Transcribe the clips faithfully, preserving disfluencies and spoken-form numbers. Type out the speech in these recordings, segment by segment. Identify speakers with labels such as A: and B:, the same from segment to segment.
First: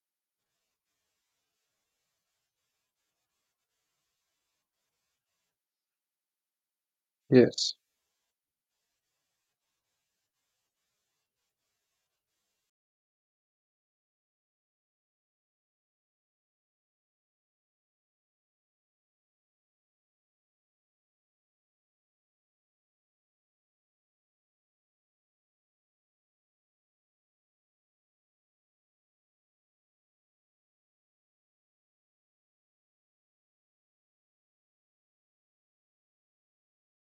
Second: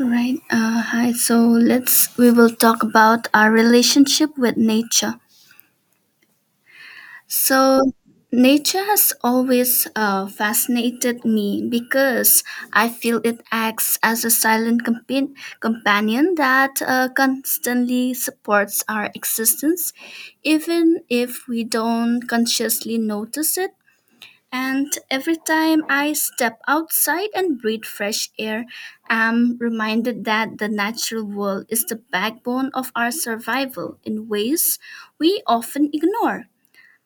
A: Right. Uh, hi. So let's we will talk about our relationship with nature.
B: Yes.
A: So nature has always uh, fascinated me because I feel it acts as a silent compa- companion that uh, constantly supports our existence, even if we don't consciously notice it. And every time I step outside and breathe fresh air, I'm reminded that the natural world is the backbone of our survival in ways we often ignore.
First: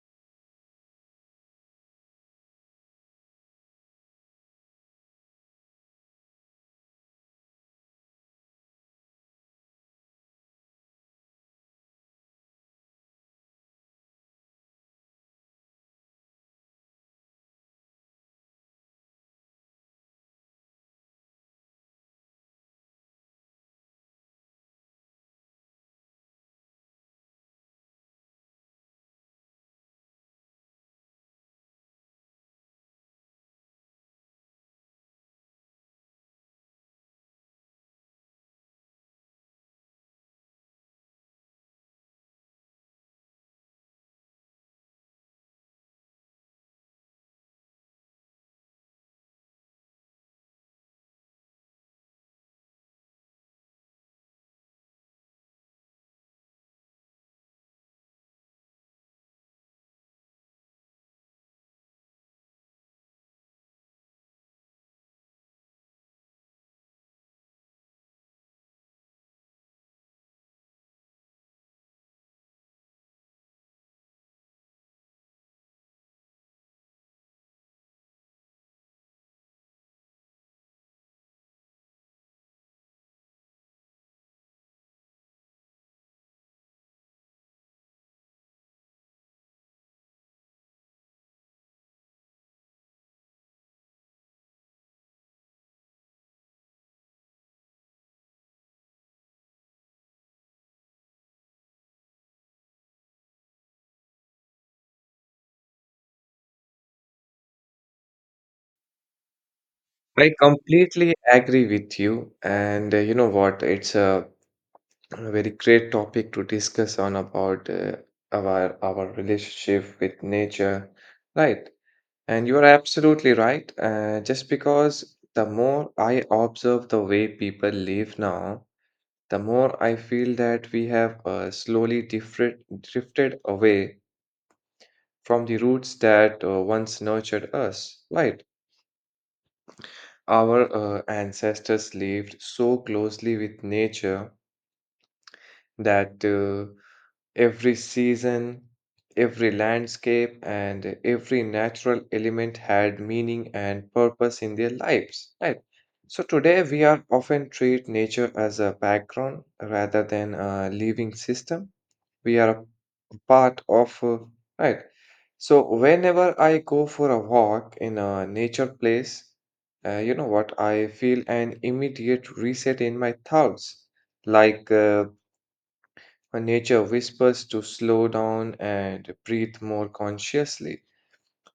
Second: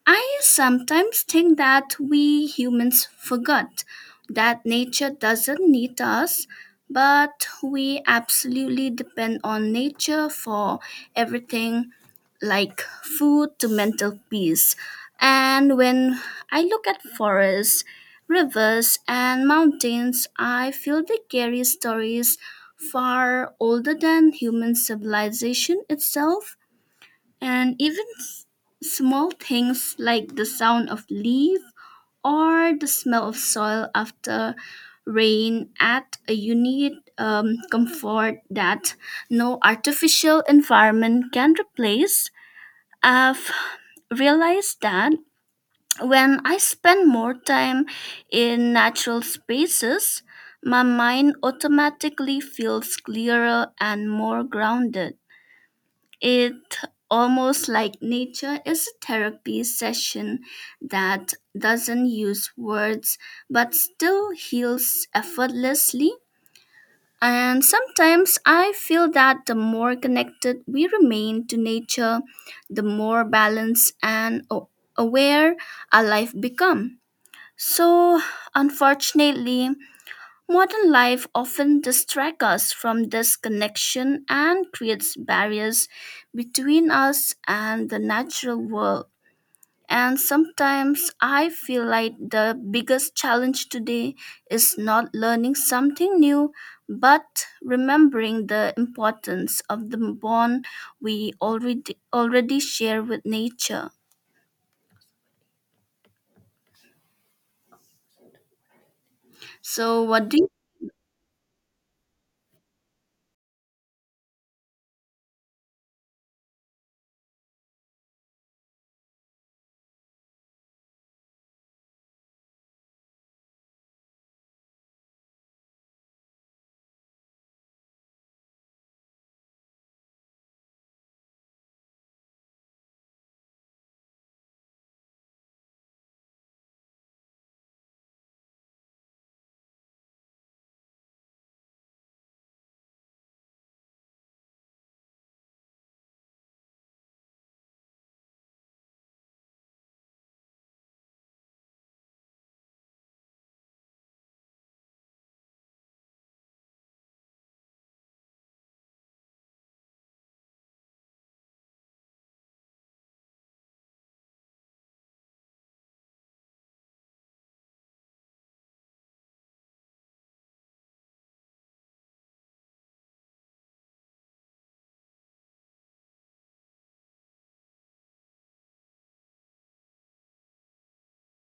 A: I sometimes think that we humans forgot that nature doesn't need us, but we absolutely depend on nature for everything, like food to mental peace. And when I look at forests, rivers, and mountains, I feel they carry stories far older than human civilization itself, and even s- small things like the sound of leaf or the smell of soil after rain add a unique um, comfort that no artificial environment can replace. I've realized that when I spend more time in natural spaces, my mind automatically feels clearer and more grounded. It almost like nature is a therapy session that doesn't use words but still heals effortlessly. And sometimes I feel that the more connected we remain to nature, the more balanced and a- aware our life become. So, unfortunately, modern life often distracts us from this connection and creates barriers between us and the natural world. And sometimes I feel like the biggest challenge today is not learning something new, but remembering the importance of the bond we already already share with nature. So what
B: I
A: do you
B: completely agree with you. And uh, you know what? It's a very great topic to discuss on about uh, our our relationship with nature, right? And you are absolutely right. Uh, just because the more I observe the way people live now, the more I feel that we have uh, slowly different, drifted away from the roots that uh, once nurtured us, right? Our uh, ancestors lived so closely with nature that uh, every season, every landscape, and every natural element had meaning and purpose in their lives, right? So today we are often treat nature as a background rather than a living system we are a part of, uh, right? So whenever I go for a walk in a nature place, uh, you know what, I feel an immediate reset in my thoughts. Like uh, nature whispers to slow down and breathe more consciously.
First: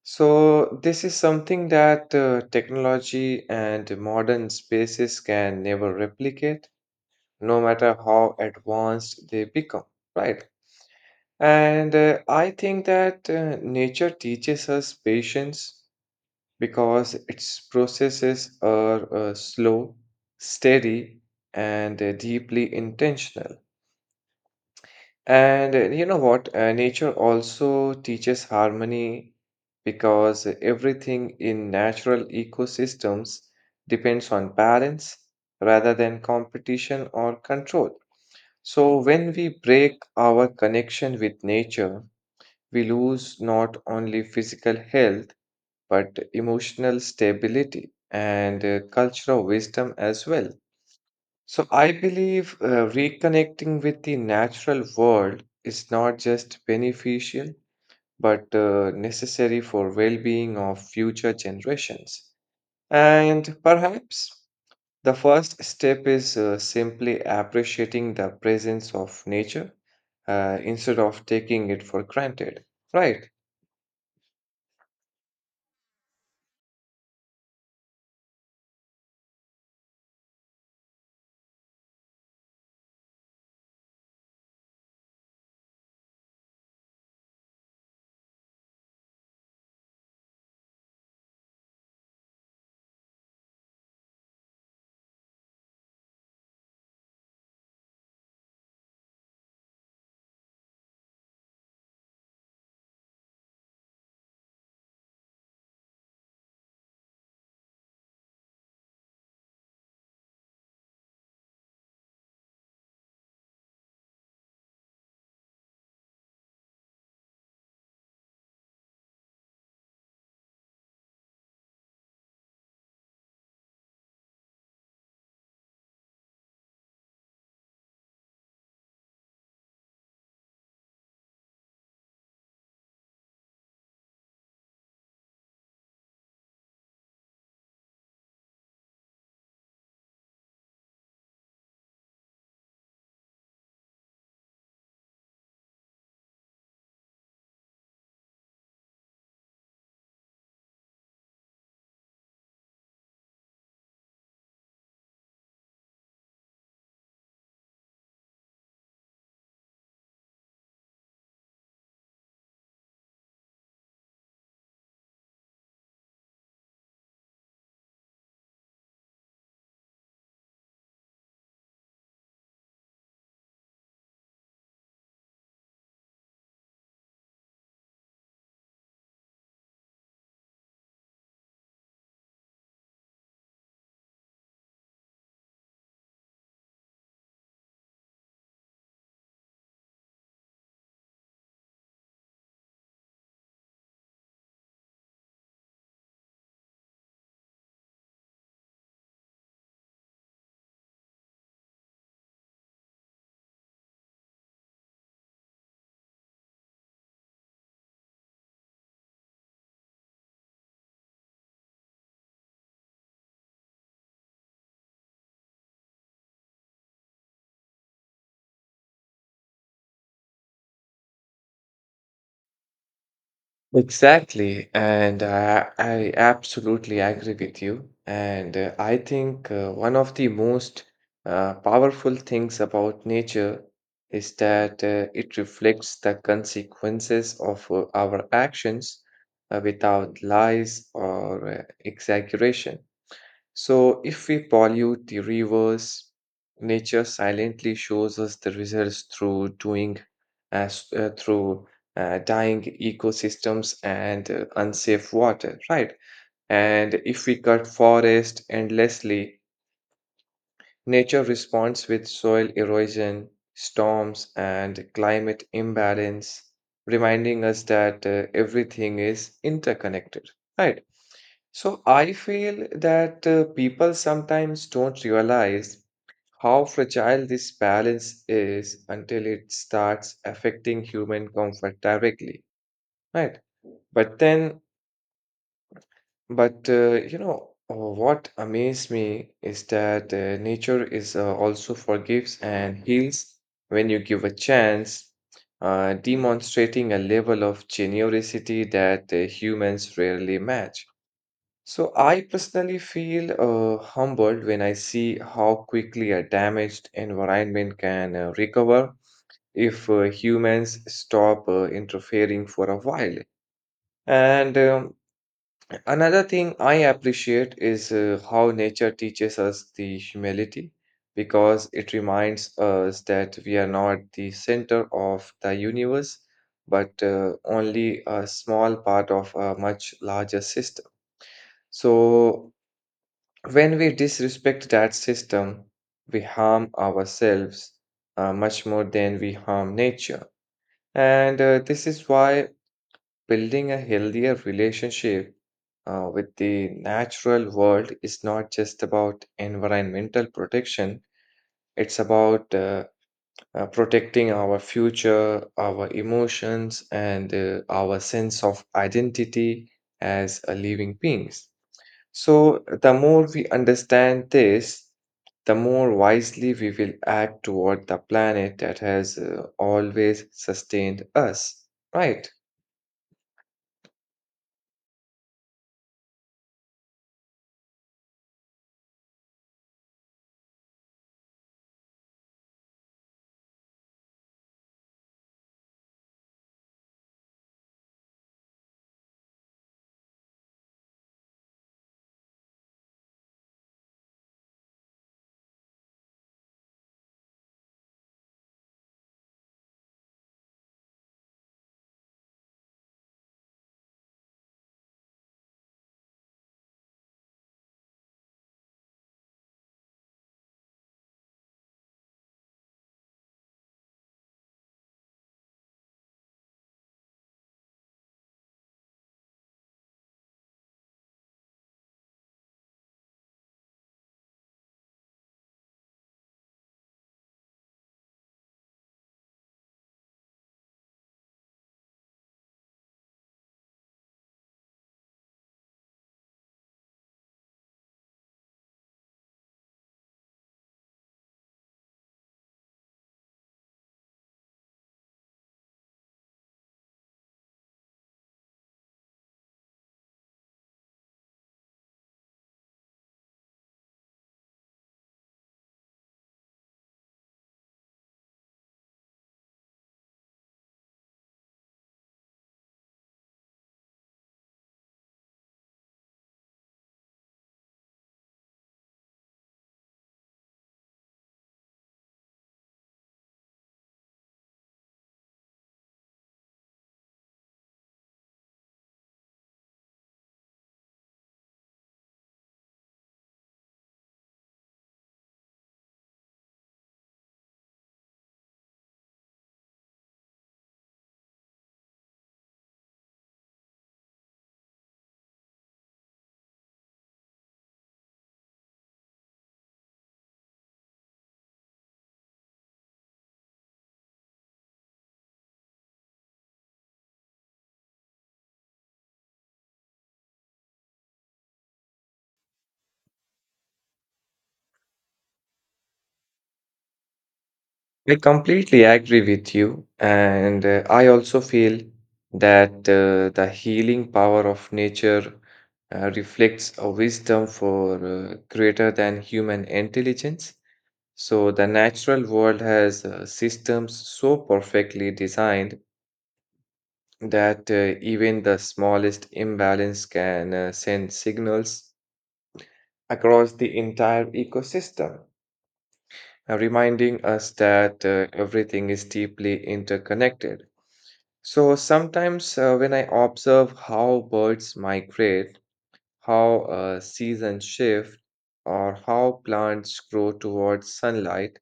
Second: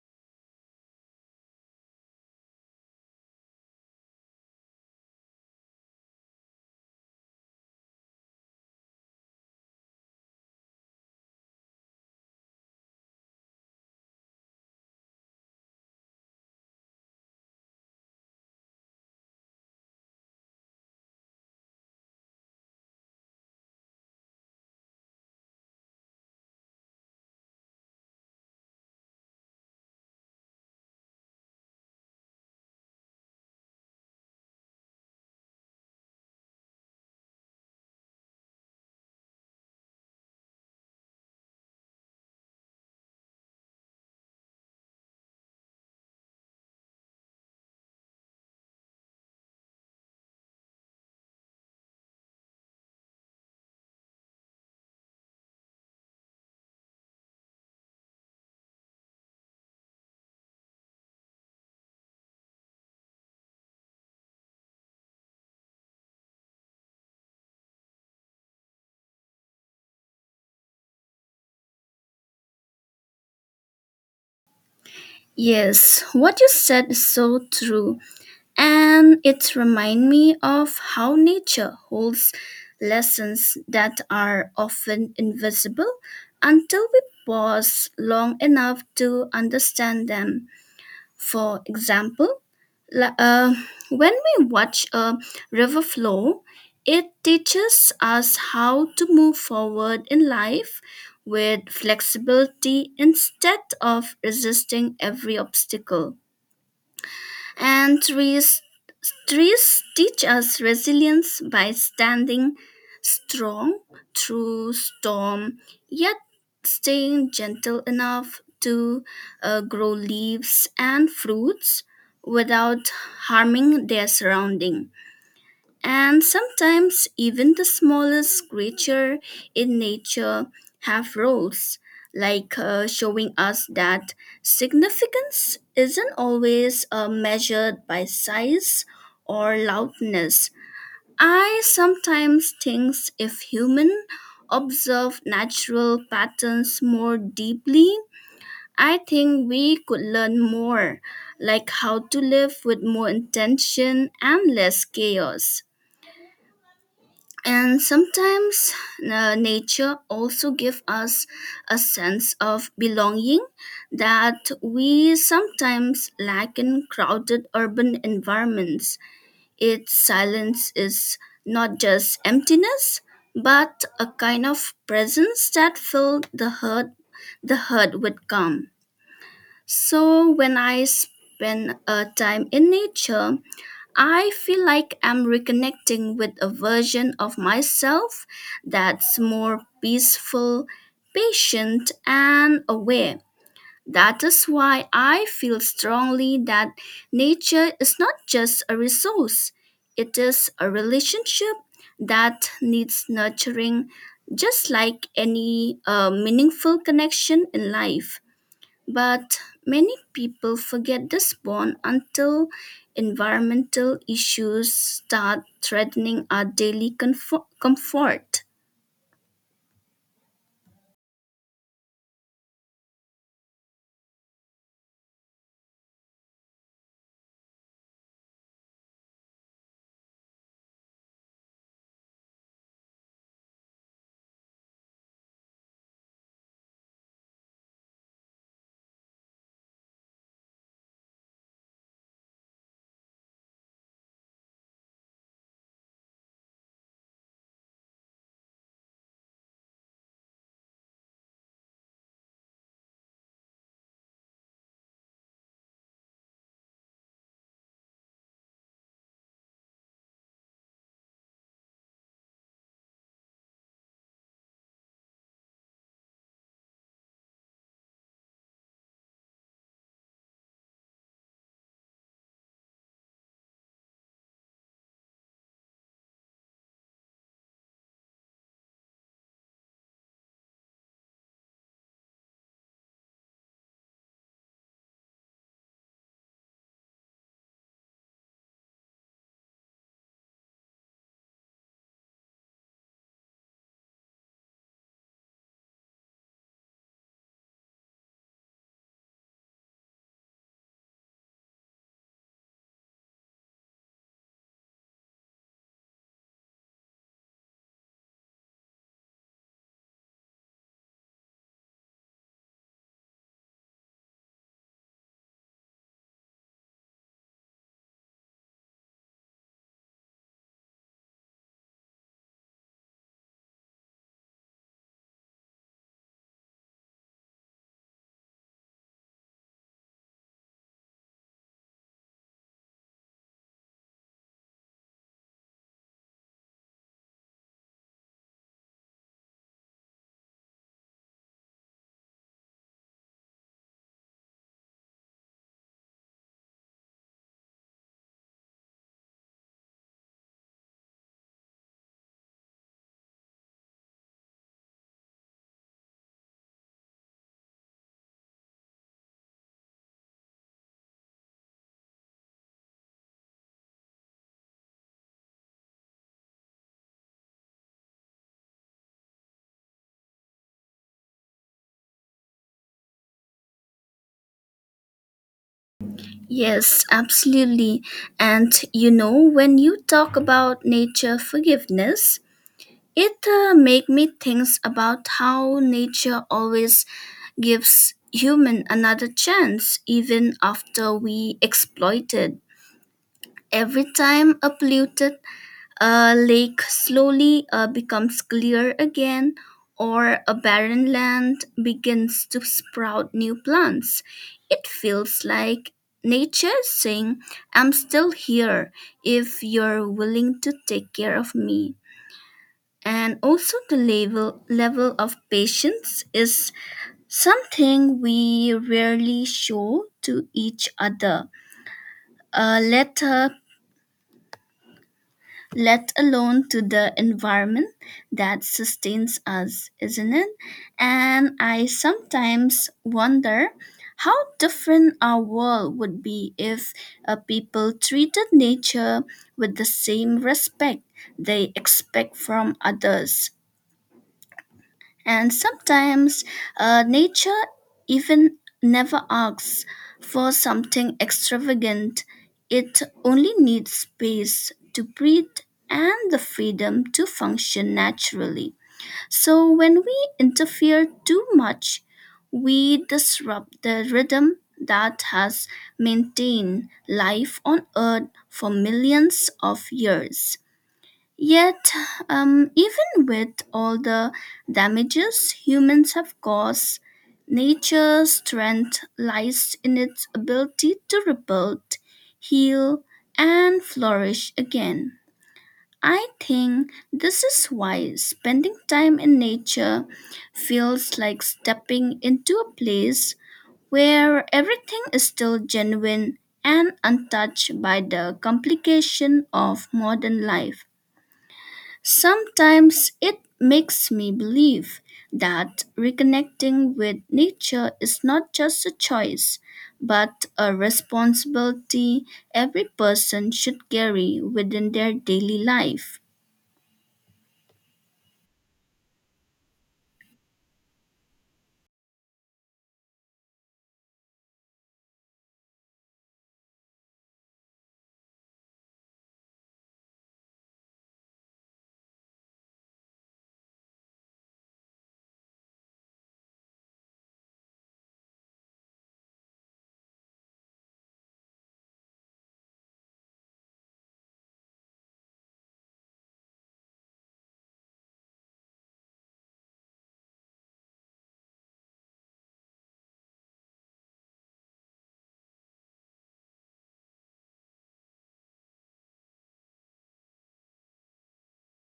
B: So this is something that uh, technology and modern spaces can never replicate, no matter how advanced they become, right? And uh, I think that uh, nature teaches us patience because its processes are uh, slow, steady, and uh, deeply intentional. And uh, you know what? Uh, nature also teaches harmony because everything in natural ecosystems depends on balance rather than competition or control. So when we break our connection with nature, we lose not only physical health, but emotional stability and uh, cultural wisdom as well. So I believe uh, reconnecting with the natural world is not just beneficial, but uh, necessary for well-being of future generations. And perhaps the first step is uh, simply appreciating the presence of nature uh, instead of taking it for granted, right?
A: Yes, what you said is so true, and it reminds me of how nature holds lessons that are often invisible until we pause long enough to understand them. For example, la- uh, when we watch a river flow, it teaches us how to move forward in life with flexibility instead of resisting every obstacle. And trees Trees teach us resilience by standing strong through storm, yet staying gentle enough to uh, grow leaves and fruits without harming their surrounding. And sometimes even the smallest creature in nature have roles, like uh, showing us that significance isn't always uh, measured by size or loudness. I sometimes think if humans observe natural patterns more deeply, I think we could learn more, like how to live with more intention and less chaos. And sometimes uh, nature also gives us a sense of belonging that we sometimes lack in crowded urban environments. Its silence is not just emptiness but a kind of presence that filled the herd the herd with calm. So when I spend a time in nature, I feel like I'm reconnecting with a version of myself that's more peaceful, patient, and aware. That is why I feel strongly that nature is not just a resource, it is a relationship that needs nurturing, just like any uh, meaningful connection in life. But many people forget the spawn until environmental issues start threatening our daily comfo- comfort.
B: Exactly, and uh, I absolutely agree with you. And uh, I think uh, one of the most uh, powerful things about nature is that uh, it reflects the consequences of uh, our actions uh, without lies or uh, exaggeration. So, if we pollute the rivers, nature silently shows us the results through doing, as uh, through uh, dying ecosystems and uh, unsafe water, right? And if we cut forest endlessly, nature responds with soil erosion, storms, and climate imbalance, reminding us that uh, everything is interconnected, right? So I feel that uh, people sometimes don't realize how fragile this balance is until it starts affecting human comfort directly, right? But then but uh, you know, uh, what amazed me is that uh, nature is uh, also forgives and heals when you give a chance, uh, demonstrating a level of generosity that uh, humans rarely match. So I personally feel uh, humbled when I see how quickly a damaged environment can uh, recover if uh, humans stop uh, interfering for a while. And um, another thing I appreciate is uh, how nature teaches us the humility because it reminds us that we are not the center of the universe but uh, only a small part of a much larger system. So, when we disrespect that system, we harm ourselves uh, much more than we harm nature. And uh, this is why building a healthier relationship uh, with the natural world is not just about environmental protection, it's about uh, uh, protecting our future, our emotions, and uh, our sense of identity as a living beings. So, the more we understand this, the more wisely we will act toward the planet that has uh, always sustained us, right?
A: Yes, absolutely. And you know, when you talk about nature forgiveness, it uh, make me think about how nature always gives human another chance even after we exploit it. Every time a polluted A lake slowly uh, becomes clear again, or a barren land begins to sprout new plants. It feels like nature is saying, I'm still here if you're willing to take care of me. And also, the level, level of patience is something we rarely show to each other. A letter let alone to the environment that sustains us, isn't it? And I sometimes wonder how different our world would be if uh, people treated nature with the same respect they expect from others. And sometimes uh, nature even never asks for something extravagant. It only needs space to breathe and the freedom to function naturally. So, when we interfere too much, we disrupt the rhythm that has maintained life on Earth for millions of years. Yet, um, even with all the damages humans have caused, nature's strength lies in its ability to rebuild, heal, and flourish again. I think this is why spending time in nature feels like stepping into a place where everything is still genuine and untouched by the complication of modern life. Sometimes it makes me believe that reconnecting with nature is not just a choice, but a responsibility every person should carry within their daily life.
B: I completely agree with you, and uh, I also feel that uh, the healing power of nature uh, reflects a wisdom for uh, greater than human intelligence. So, the natural world has uh, systems so perfectly designed that uh, even the smallest imbalance can uh, send signals across the entire ecosystem, uh, reminding us that uh, everything is deeply interconnected. So sometimes uh, when I observe how birds migrate, how uh, seasons shift, or how plants grow towards sunlight,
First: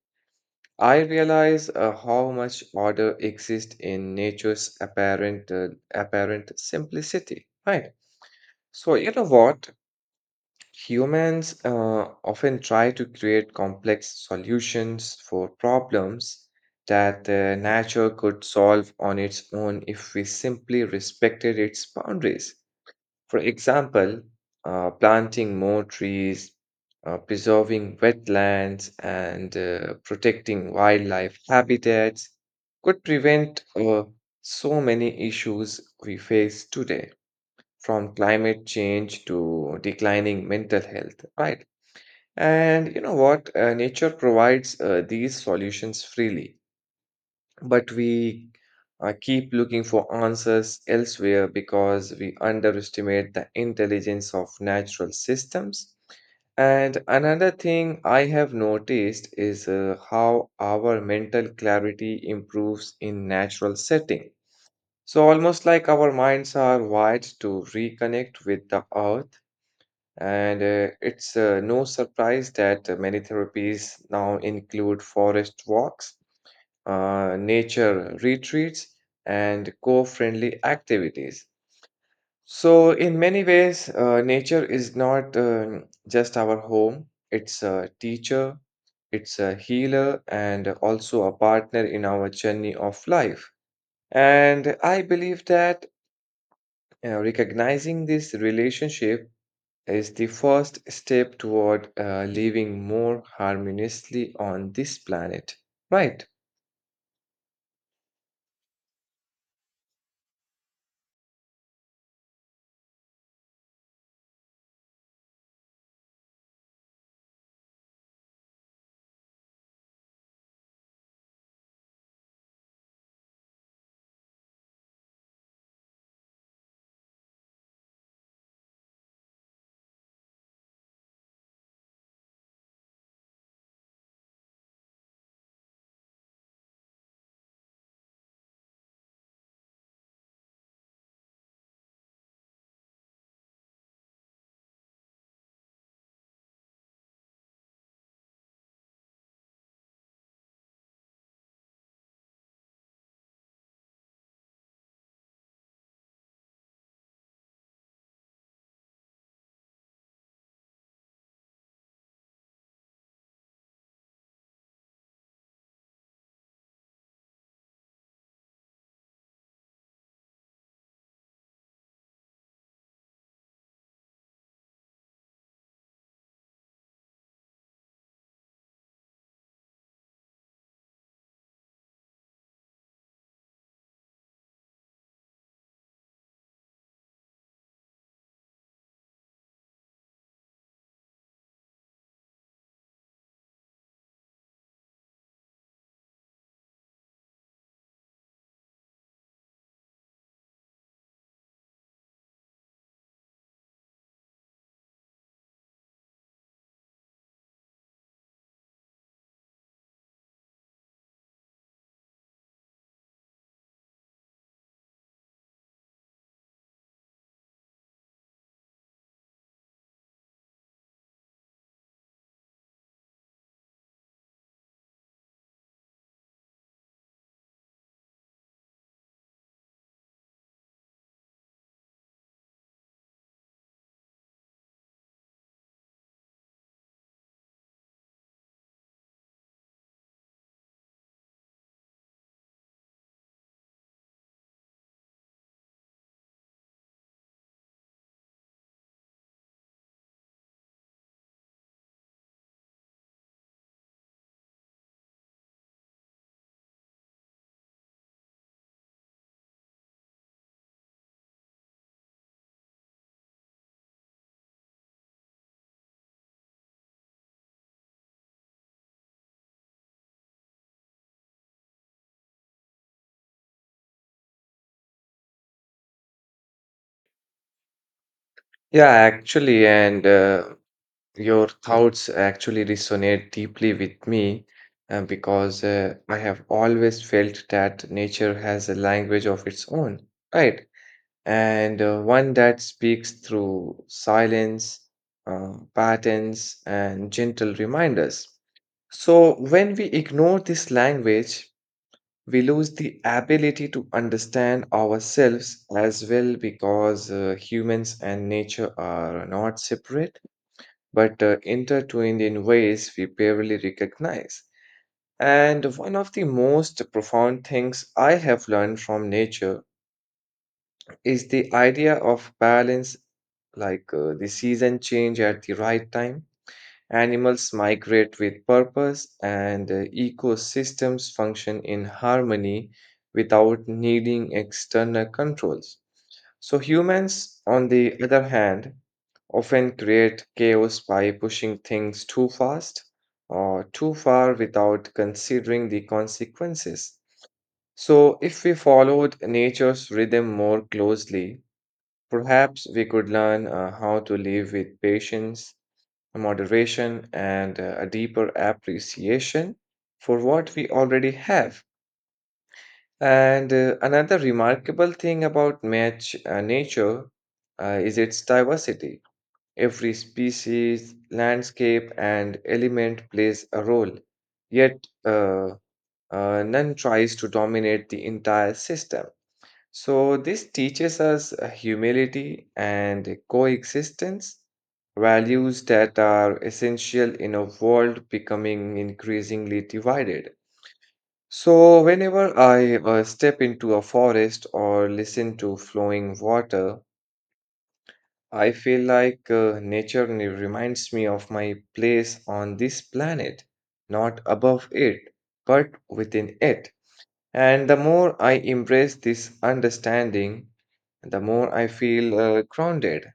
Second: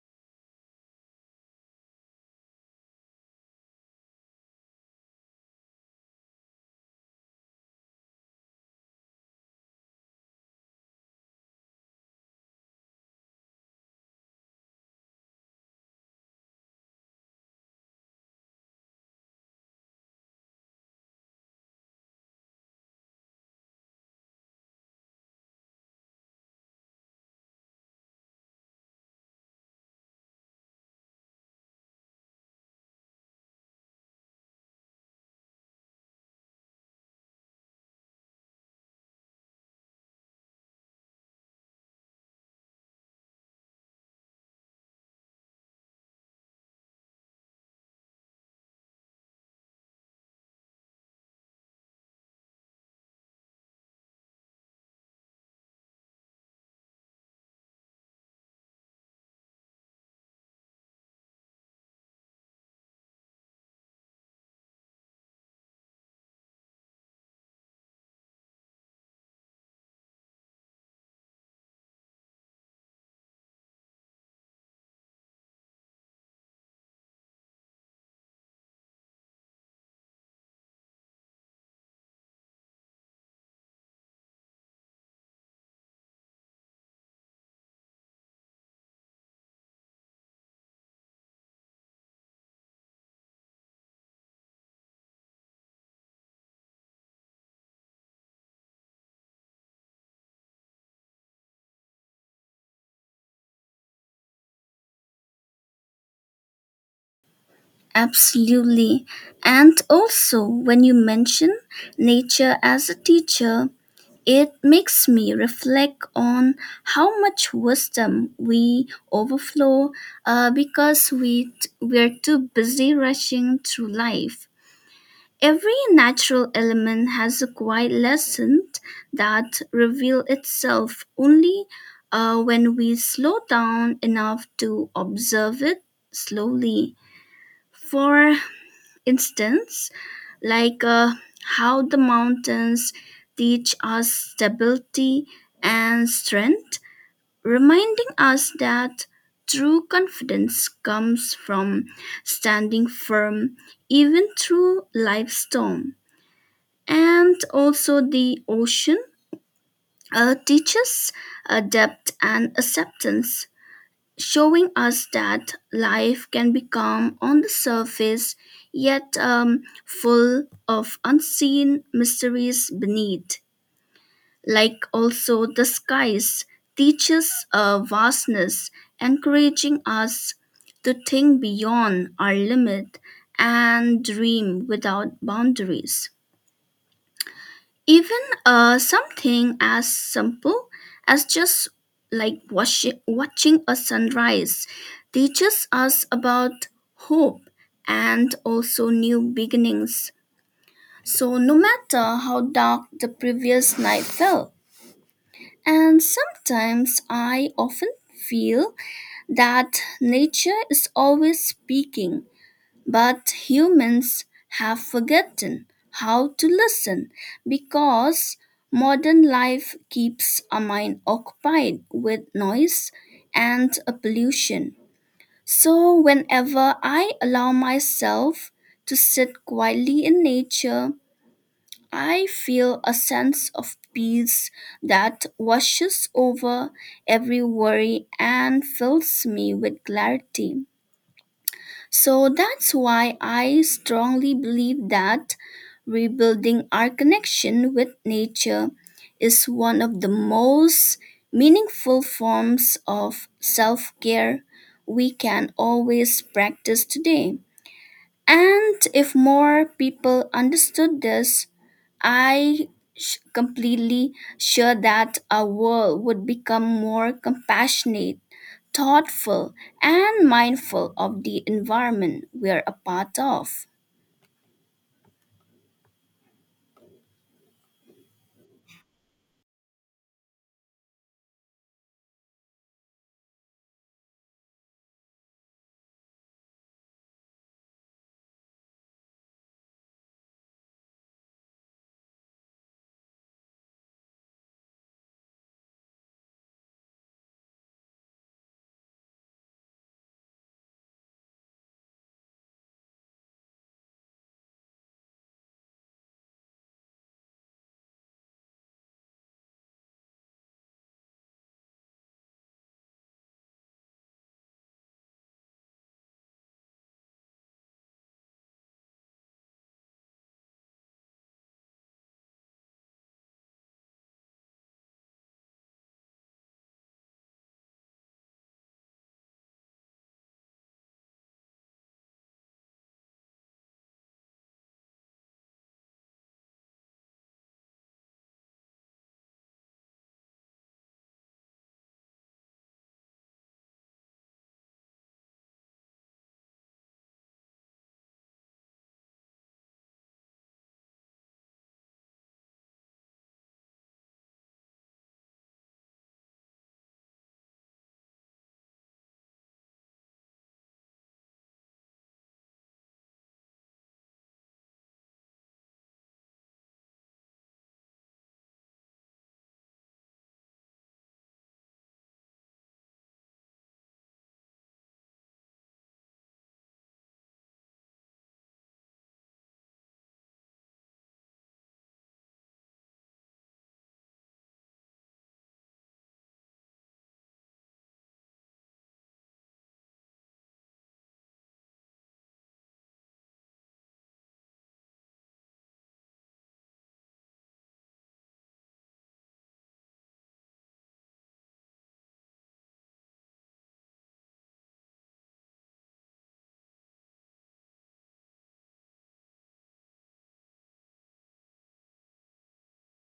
B: I realize uh, how much order exists in nature's apparent uh, apparent simplicity. Right. So you know what? Humans uh, often try to create complex solutions for problems that uh, nature could solve on its own if we simply respected its boundaries. For example, uh, planting more trees, uh, preserving wetlands, and uh, protecting wildlife habitats could prevent uh, so many issues we face today, from climate change to declining mental health, right? And you know what? Uh, nature provides uh, these solutions freely, but we uh, keep looking for answers elsewhere because we underestimate the intelligence of natural systems. And another thing I have noticed is uh, how our mental clarity improves in natural setting. So almost like our minds are wired to reconnect with the earth, and uh, it's uh, no surprise that uh, many therapies now include forest walks, uh, nature retreats, and co-friendly activities. So, in many ways, uh, nature is not um, just our home, it's a teacher, it's a healer, and also a partner in our journey of life. And I believe that uh, recognizing this relationship is the first step toward uh, living more harmoniously on this planet. Right.
A: Absolutely. And also, when you mention nature as a teacher, it makes me reflect on how much wisdom we overflow uh, because we t- we're too busy rushing through life. Every natural element has a quiet lesson that reveal itself only uh, when we slow down enough to observe it slowly. For instance, like uh, how the mountains teach us stability and strength, reminding us that true confidence comes from standing firm even through life's storm. And also, the ocean uh, teaches uh, depth and acceptance, showing us that life can be calm on the surface, yet um, full of unseen mysteries beneath. Like also the skies teaches a vastness, encouraging us to think beyond our limit and dream without boundaries. Even uh, something as simple as just like watching, watching a sunrise teaches us about hope and also new beginnings. So, no matter how dark the previous night felt, and sometimes I often feel that nature is always speaking but humans have forgotten how to listen because modern life keeps our mind occupied with noise and uh, pollution. So, whenever I allow myself to sit quietly in nature, I feel a sense of peace that washes over every worry and fills me with clarity. So that's why I strongly believe that rebuilding our connection with nature is one of the most meaningful forms of self care we can always practice today. And if more people understood this, I sh- completely sure that our world would become more compassionate, thoughtful, and mindful of the environment we're a part of.
B: Yeah, actually, and uh, your thoughts actually resonate deeply with me uh, because uh, I have always felt that nature has a language of its own, right? And uh, one that speaks through silence, uh, patterns, and gentle reminders. So when we ignore this language, we lose the ability to understand ourselves as well, because uh, humans and nature are not separate but uh, intertwined in ways we barely recognize. And one of the most profound things I have learned from nature is the idea of balance, like uh, the season change at the right time, animals migrate with purpose, and uh, ecosystems function in harmony without needing external controls. So, humans, on the other hand, often create chaos by pushing things too fast or too far without considering the consequences. So, if we followed nature's rhythm more closely, perhaps we could learn uh, how to live with patience, moderation, and uh, a deeper appreciation for what we already have. And uh, another remarkable thing about match, uh, nature uh, is its diversity. Every species, landscape, and element plays a role, yet, uh, uh, none tries to dominate the entire system. So, this teaches us uh, humility and coexistence, values that are essential in a world becoming increasingly divided. So, whenever I uh, step into a forest or listen to flowing water, I feel like uh, nature ne- reminds me of my place on this planet, not above it, but within it. And the more I embrace this understanding, the more I feel uh, grounded,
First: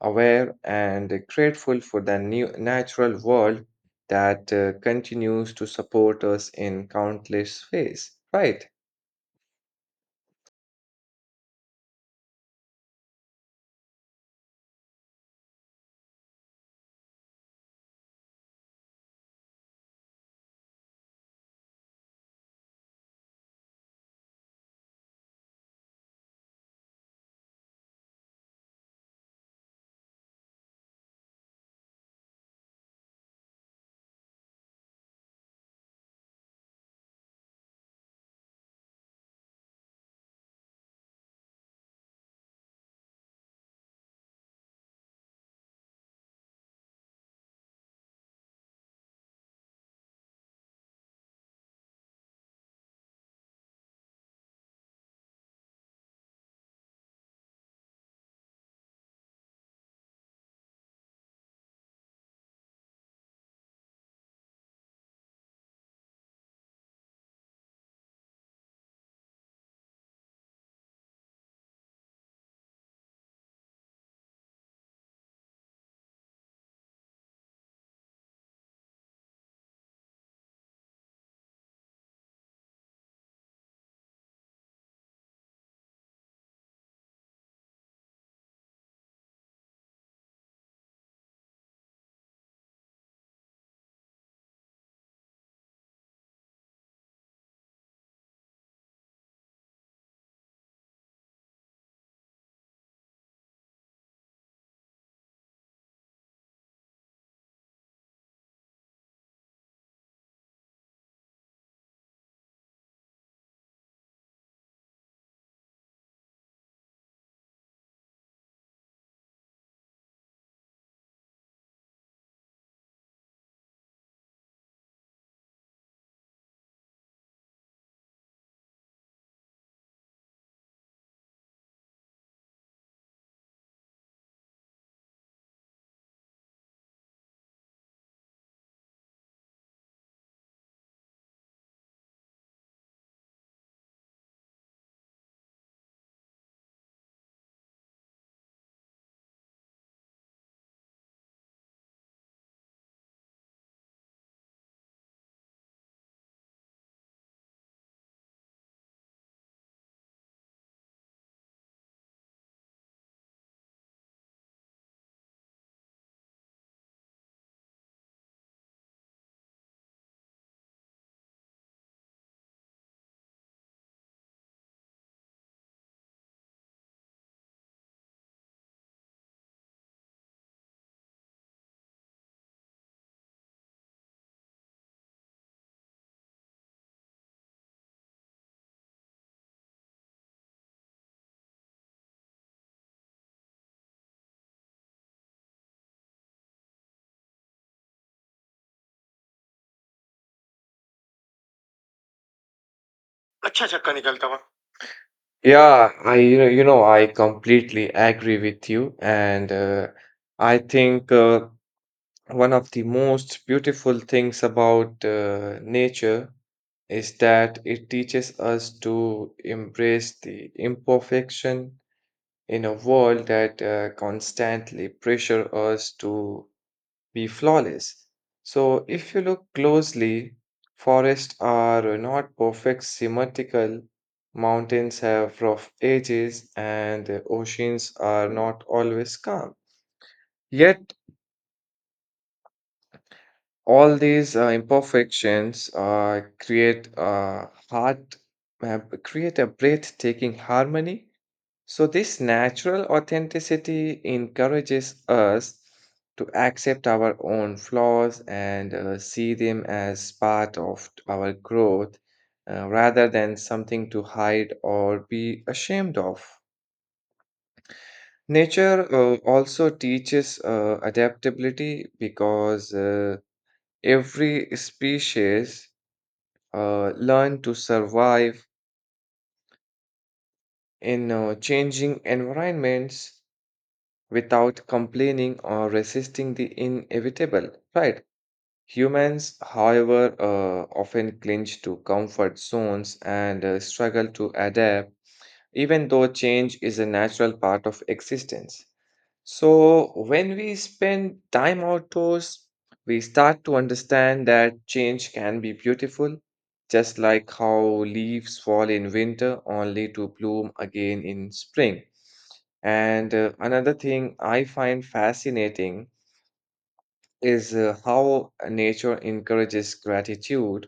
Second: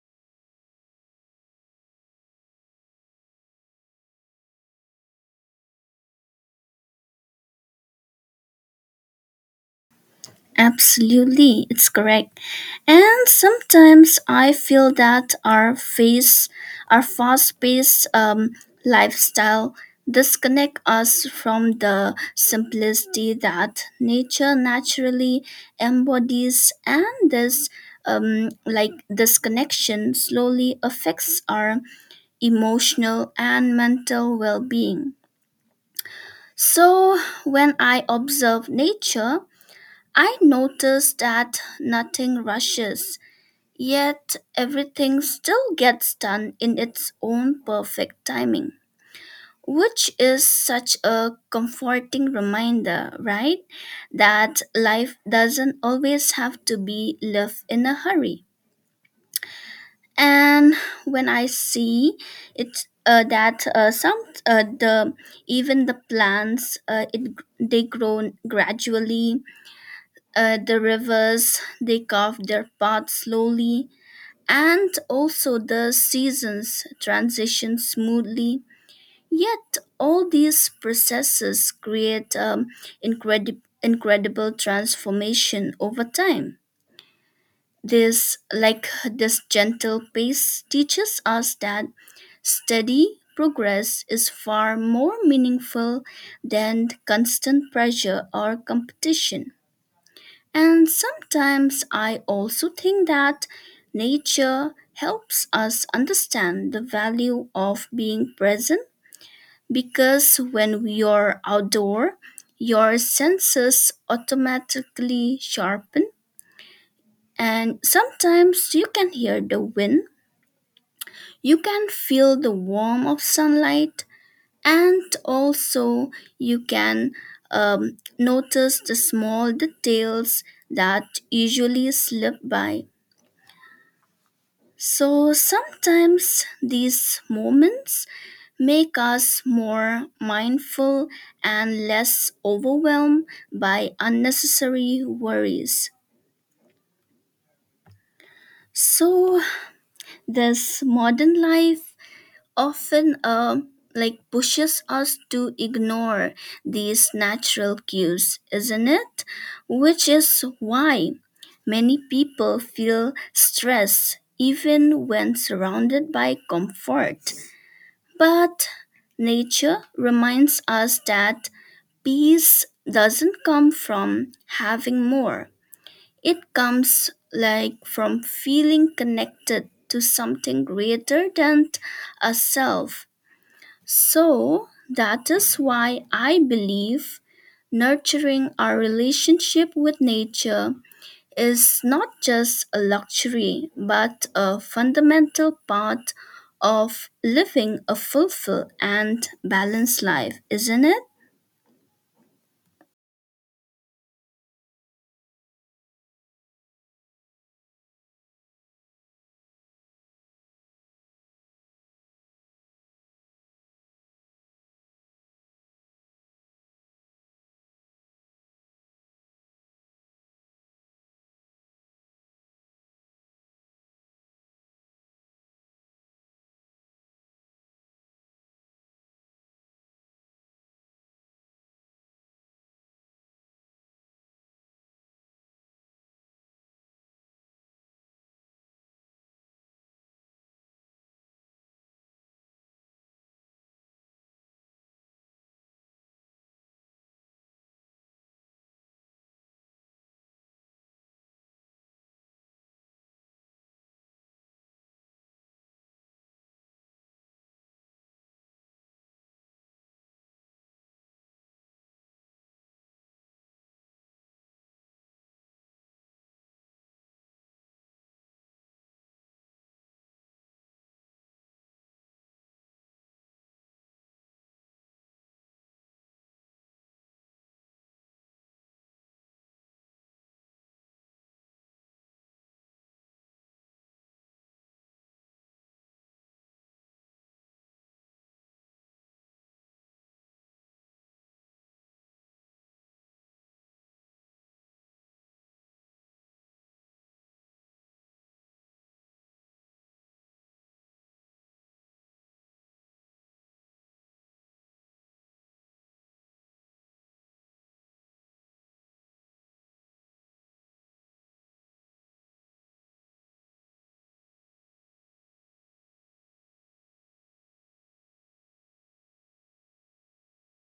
B: aware, and grateful for the new natural world that uh, continues to support us in countless ways, right?
A: Absolutely, it's correct. And sometimes I feel that our face, our fast-paced um, lifestyle disconnect us from the simplicity that nature naturally embodies, and this um, like disconnection slowly affects our emotional and mental well-being. So, when I observe nature, I notice that nothing rushes, yet everything still gets done in its own perfect timing, which is such a comforting reminder, right? That life doesn't always have to be lived in a hurry. And when I see it, uh, that uh, some uh, the even the plants uh, it they grow gradually. At the rivers, they carve their path slowly, and also the seasons transition smoothly. Yet, all these processes create um, incredi- incredible transformation over time. This, like this gentle pace, teaches us that steady progress is far more meaningful than constant pressure or competition. And sometimes I also think that nature helps us understand the value of being present because when we are outdoor, your senses automatically sharpen. And sometimes you can hear the wind, you can feel the warmth of sunlight, and also you can um, notice the small details that usually slip by. So sometimes these moments make us more mindful and less overwhelmed by unnecessary worries. So this modern life often uh, like pushes us to ignore these natural cues, isn't it? Which is why many people feel stress even when surrounded by comfort. But nature reminds us that peace doesn't come from having more. It comes like from feeling connected to something greater than a self. So that is why I believe nurturing our relationship with nature is not just a luxury but a fundamental part of living a fulfilled and balanced life, isn't it?
B: अच्छा चक्का निकलता हुआ. Yeah, I you know, you know I completely agree with you, and uh, I think uh, one of the most beautiful things about uh, nature is that it teaches us to embrace the imperfection in a world that uh, constantly pressure us to be flawless. So if you look closely, forests are not perfect symmetrical, mountains have rough edges, and uh, oceans are not always calm. Yet all these uh, imperfections uh, create a heart, uh, create a breathtaking harmony. So, this natural authenticity encourages us to accept our own flaws and uh, see them as part of our growth uh, rather than something to hide or be ashamed of. Nature uh, also teaches uh, adaptability because uh, every species uh, learn to survive in uh, changing environments without complaining or resisting the inevitable, right? Humans, however, uh, often clinch to comfort zones and uh, struggle to adapt, even though change is a natural part of existence. So, when we spend time outdoors, we start to understand that change can be beautiful, just like how leaves fall in winter only to bloom again in spring. And uh, another thing I find fascinating is uh, how nature encourages gratitude.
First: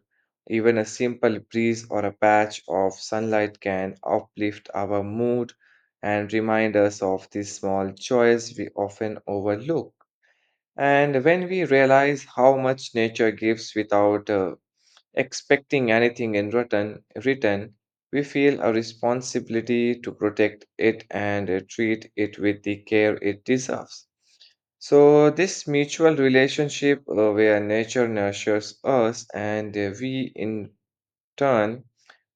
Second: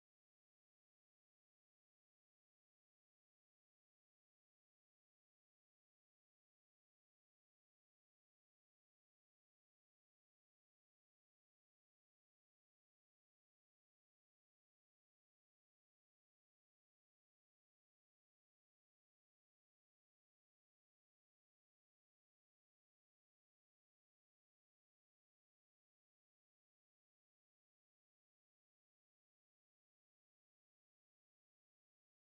B: Even a simple breeze or a patch of sunlight can uplift our mood and remind us of the small joys we often overlook. And when we realize how much nature gives without uh, expecting anything in return, return, we feel a responsibility to protect it and uh, treat it with the care it deserves. So, this mutual relationship, uh, where nature nurtures us and uh, we in turn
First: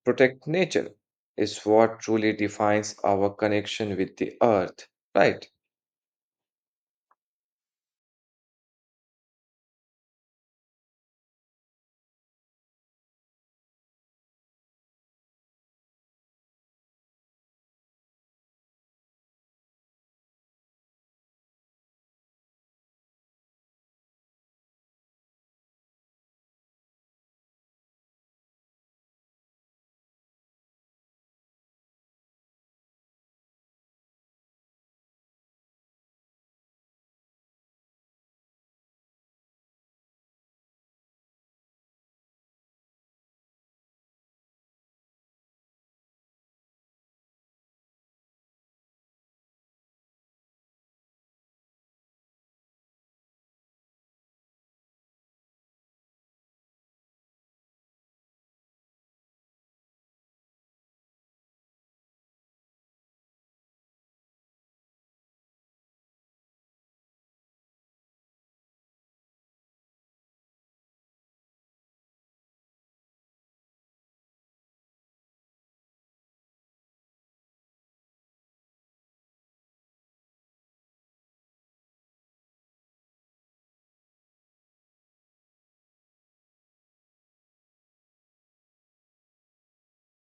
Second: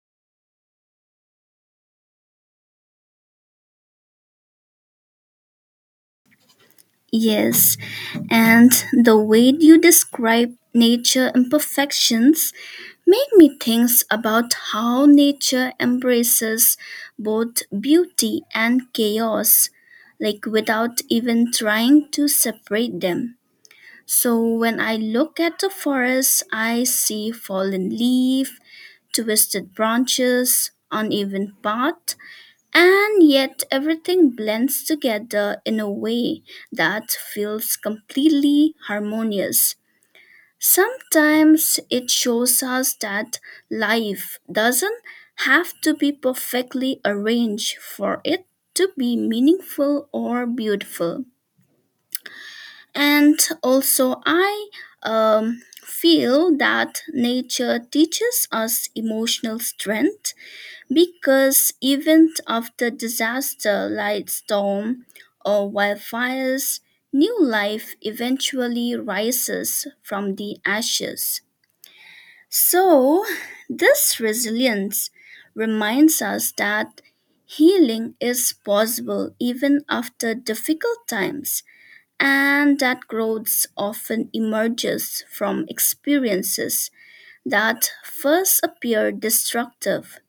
B: protect nature, is what truly defines our connection with the earth, right?
A: Yes, and the way you describe nature imperfections make me think about how nature embraces both beauty and chaos, like without even trying to separate them. So when I look at the forest, I see fallen leaf, twisted branches, uneven path, and yet everything blends together in a way that feels completely harmonious. Sometimes it shows us that life doesn't have to be perfectly arranged for it to be meaningful or beautiful. And also, I um, feel that nature teaches us emotional strength because even after disaster like storm or wildfires, new life eventually rises from the ashes. So, this resilience reminds us that healing is possible even after difficult times and that growth often emerges from experiences that first appear destructive.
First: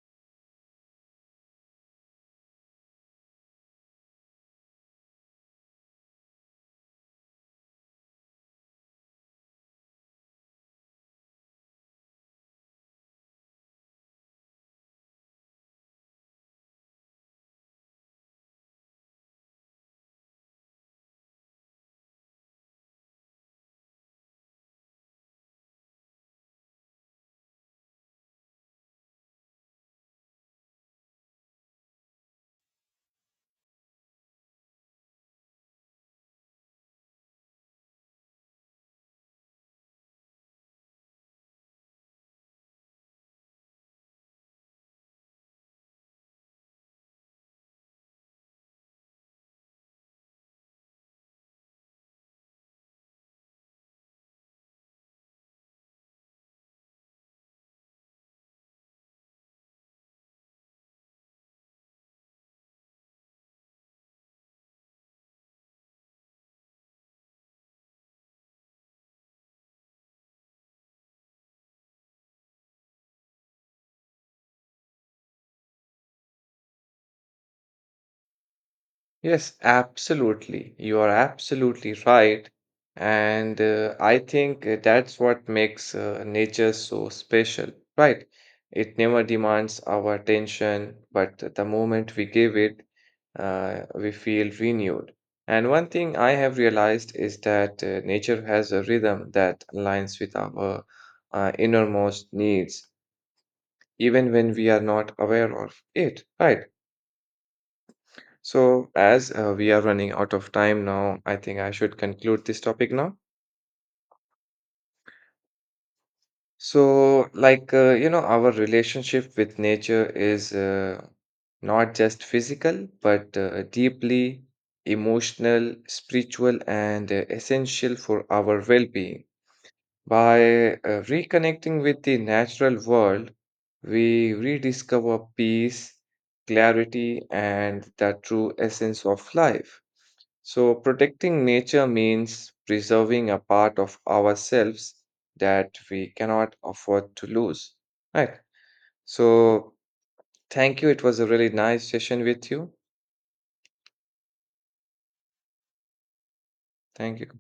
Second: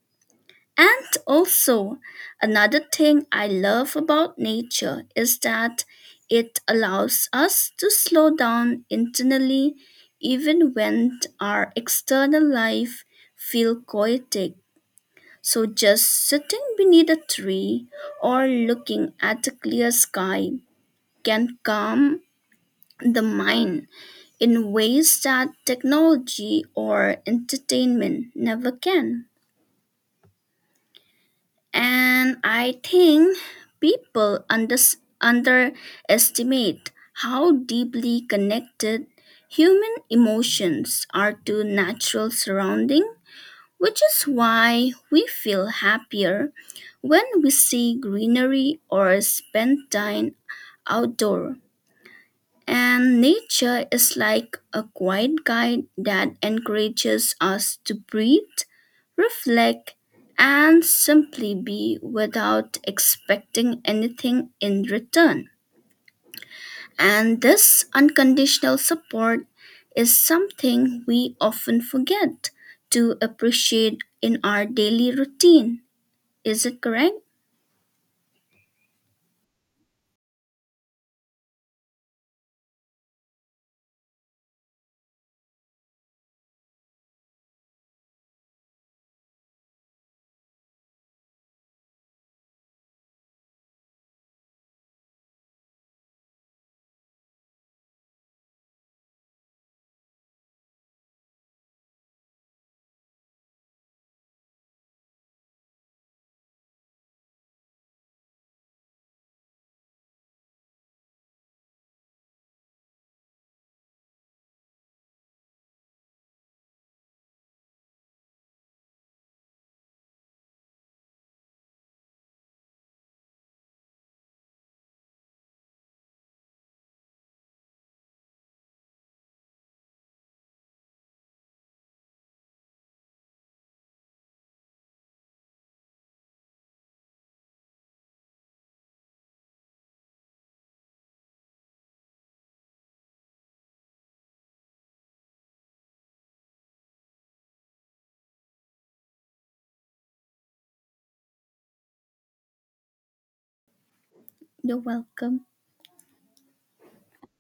A: And also, another thing I love about nature is that it allows us to slow down internally even when our external life feels chaotic. So just sitting beneath a tree or looking at a clear sky can calm the mind in ways that technology or entertainment never can. And I think people unders underestimate how deeply connected human emotions are to natural surrounding, which is why we feel happier when we see greenery or spend time outdoor. And nature is like a quiet guide that encourages us to breathe, reflect, and simply be without expecting anything in return. And this unconditional support is something we often forget to appreciate in our daily routine. Is it correct?
B: Yes, absolutely. You are absolutely right. And uh, I think uh, that's what makes uh, nature so special, right? It never demands our attention, but the moment we give it, uh, we feel renewed. And one thing I have realized is that uh, nature has a rhythm that aligns with our uh, innermost needs, even when we are not aware of it, right? So, as uh, we are running out of time now, I think I should conclude this topic now. So, like, uh, you know, our relationship with nature is uh, not just physical, but uh, deeply emotional, spiritual, and uh, essential for our well-being. By uh, reconnecting with the natural world, we rediscover peace, clarity, and the true essence of life. So, protecting nature means preserving a part of ourselves that we cannot afford to lose. Right. So, thank you. It was a really nice session with you.
A: You're welcome.
B: Thank you.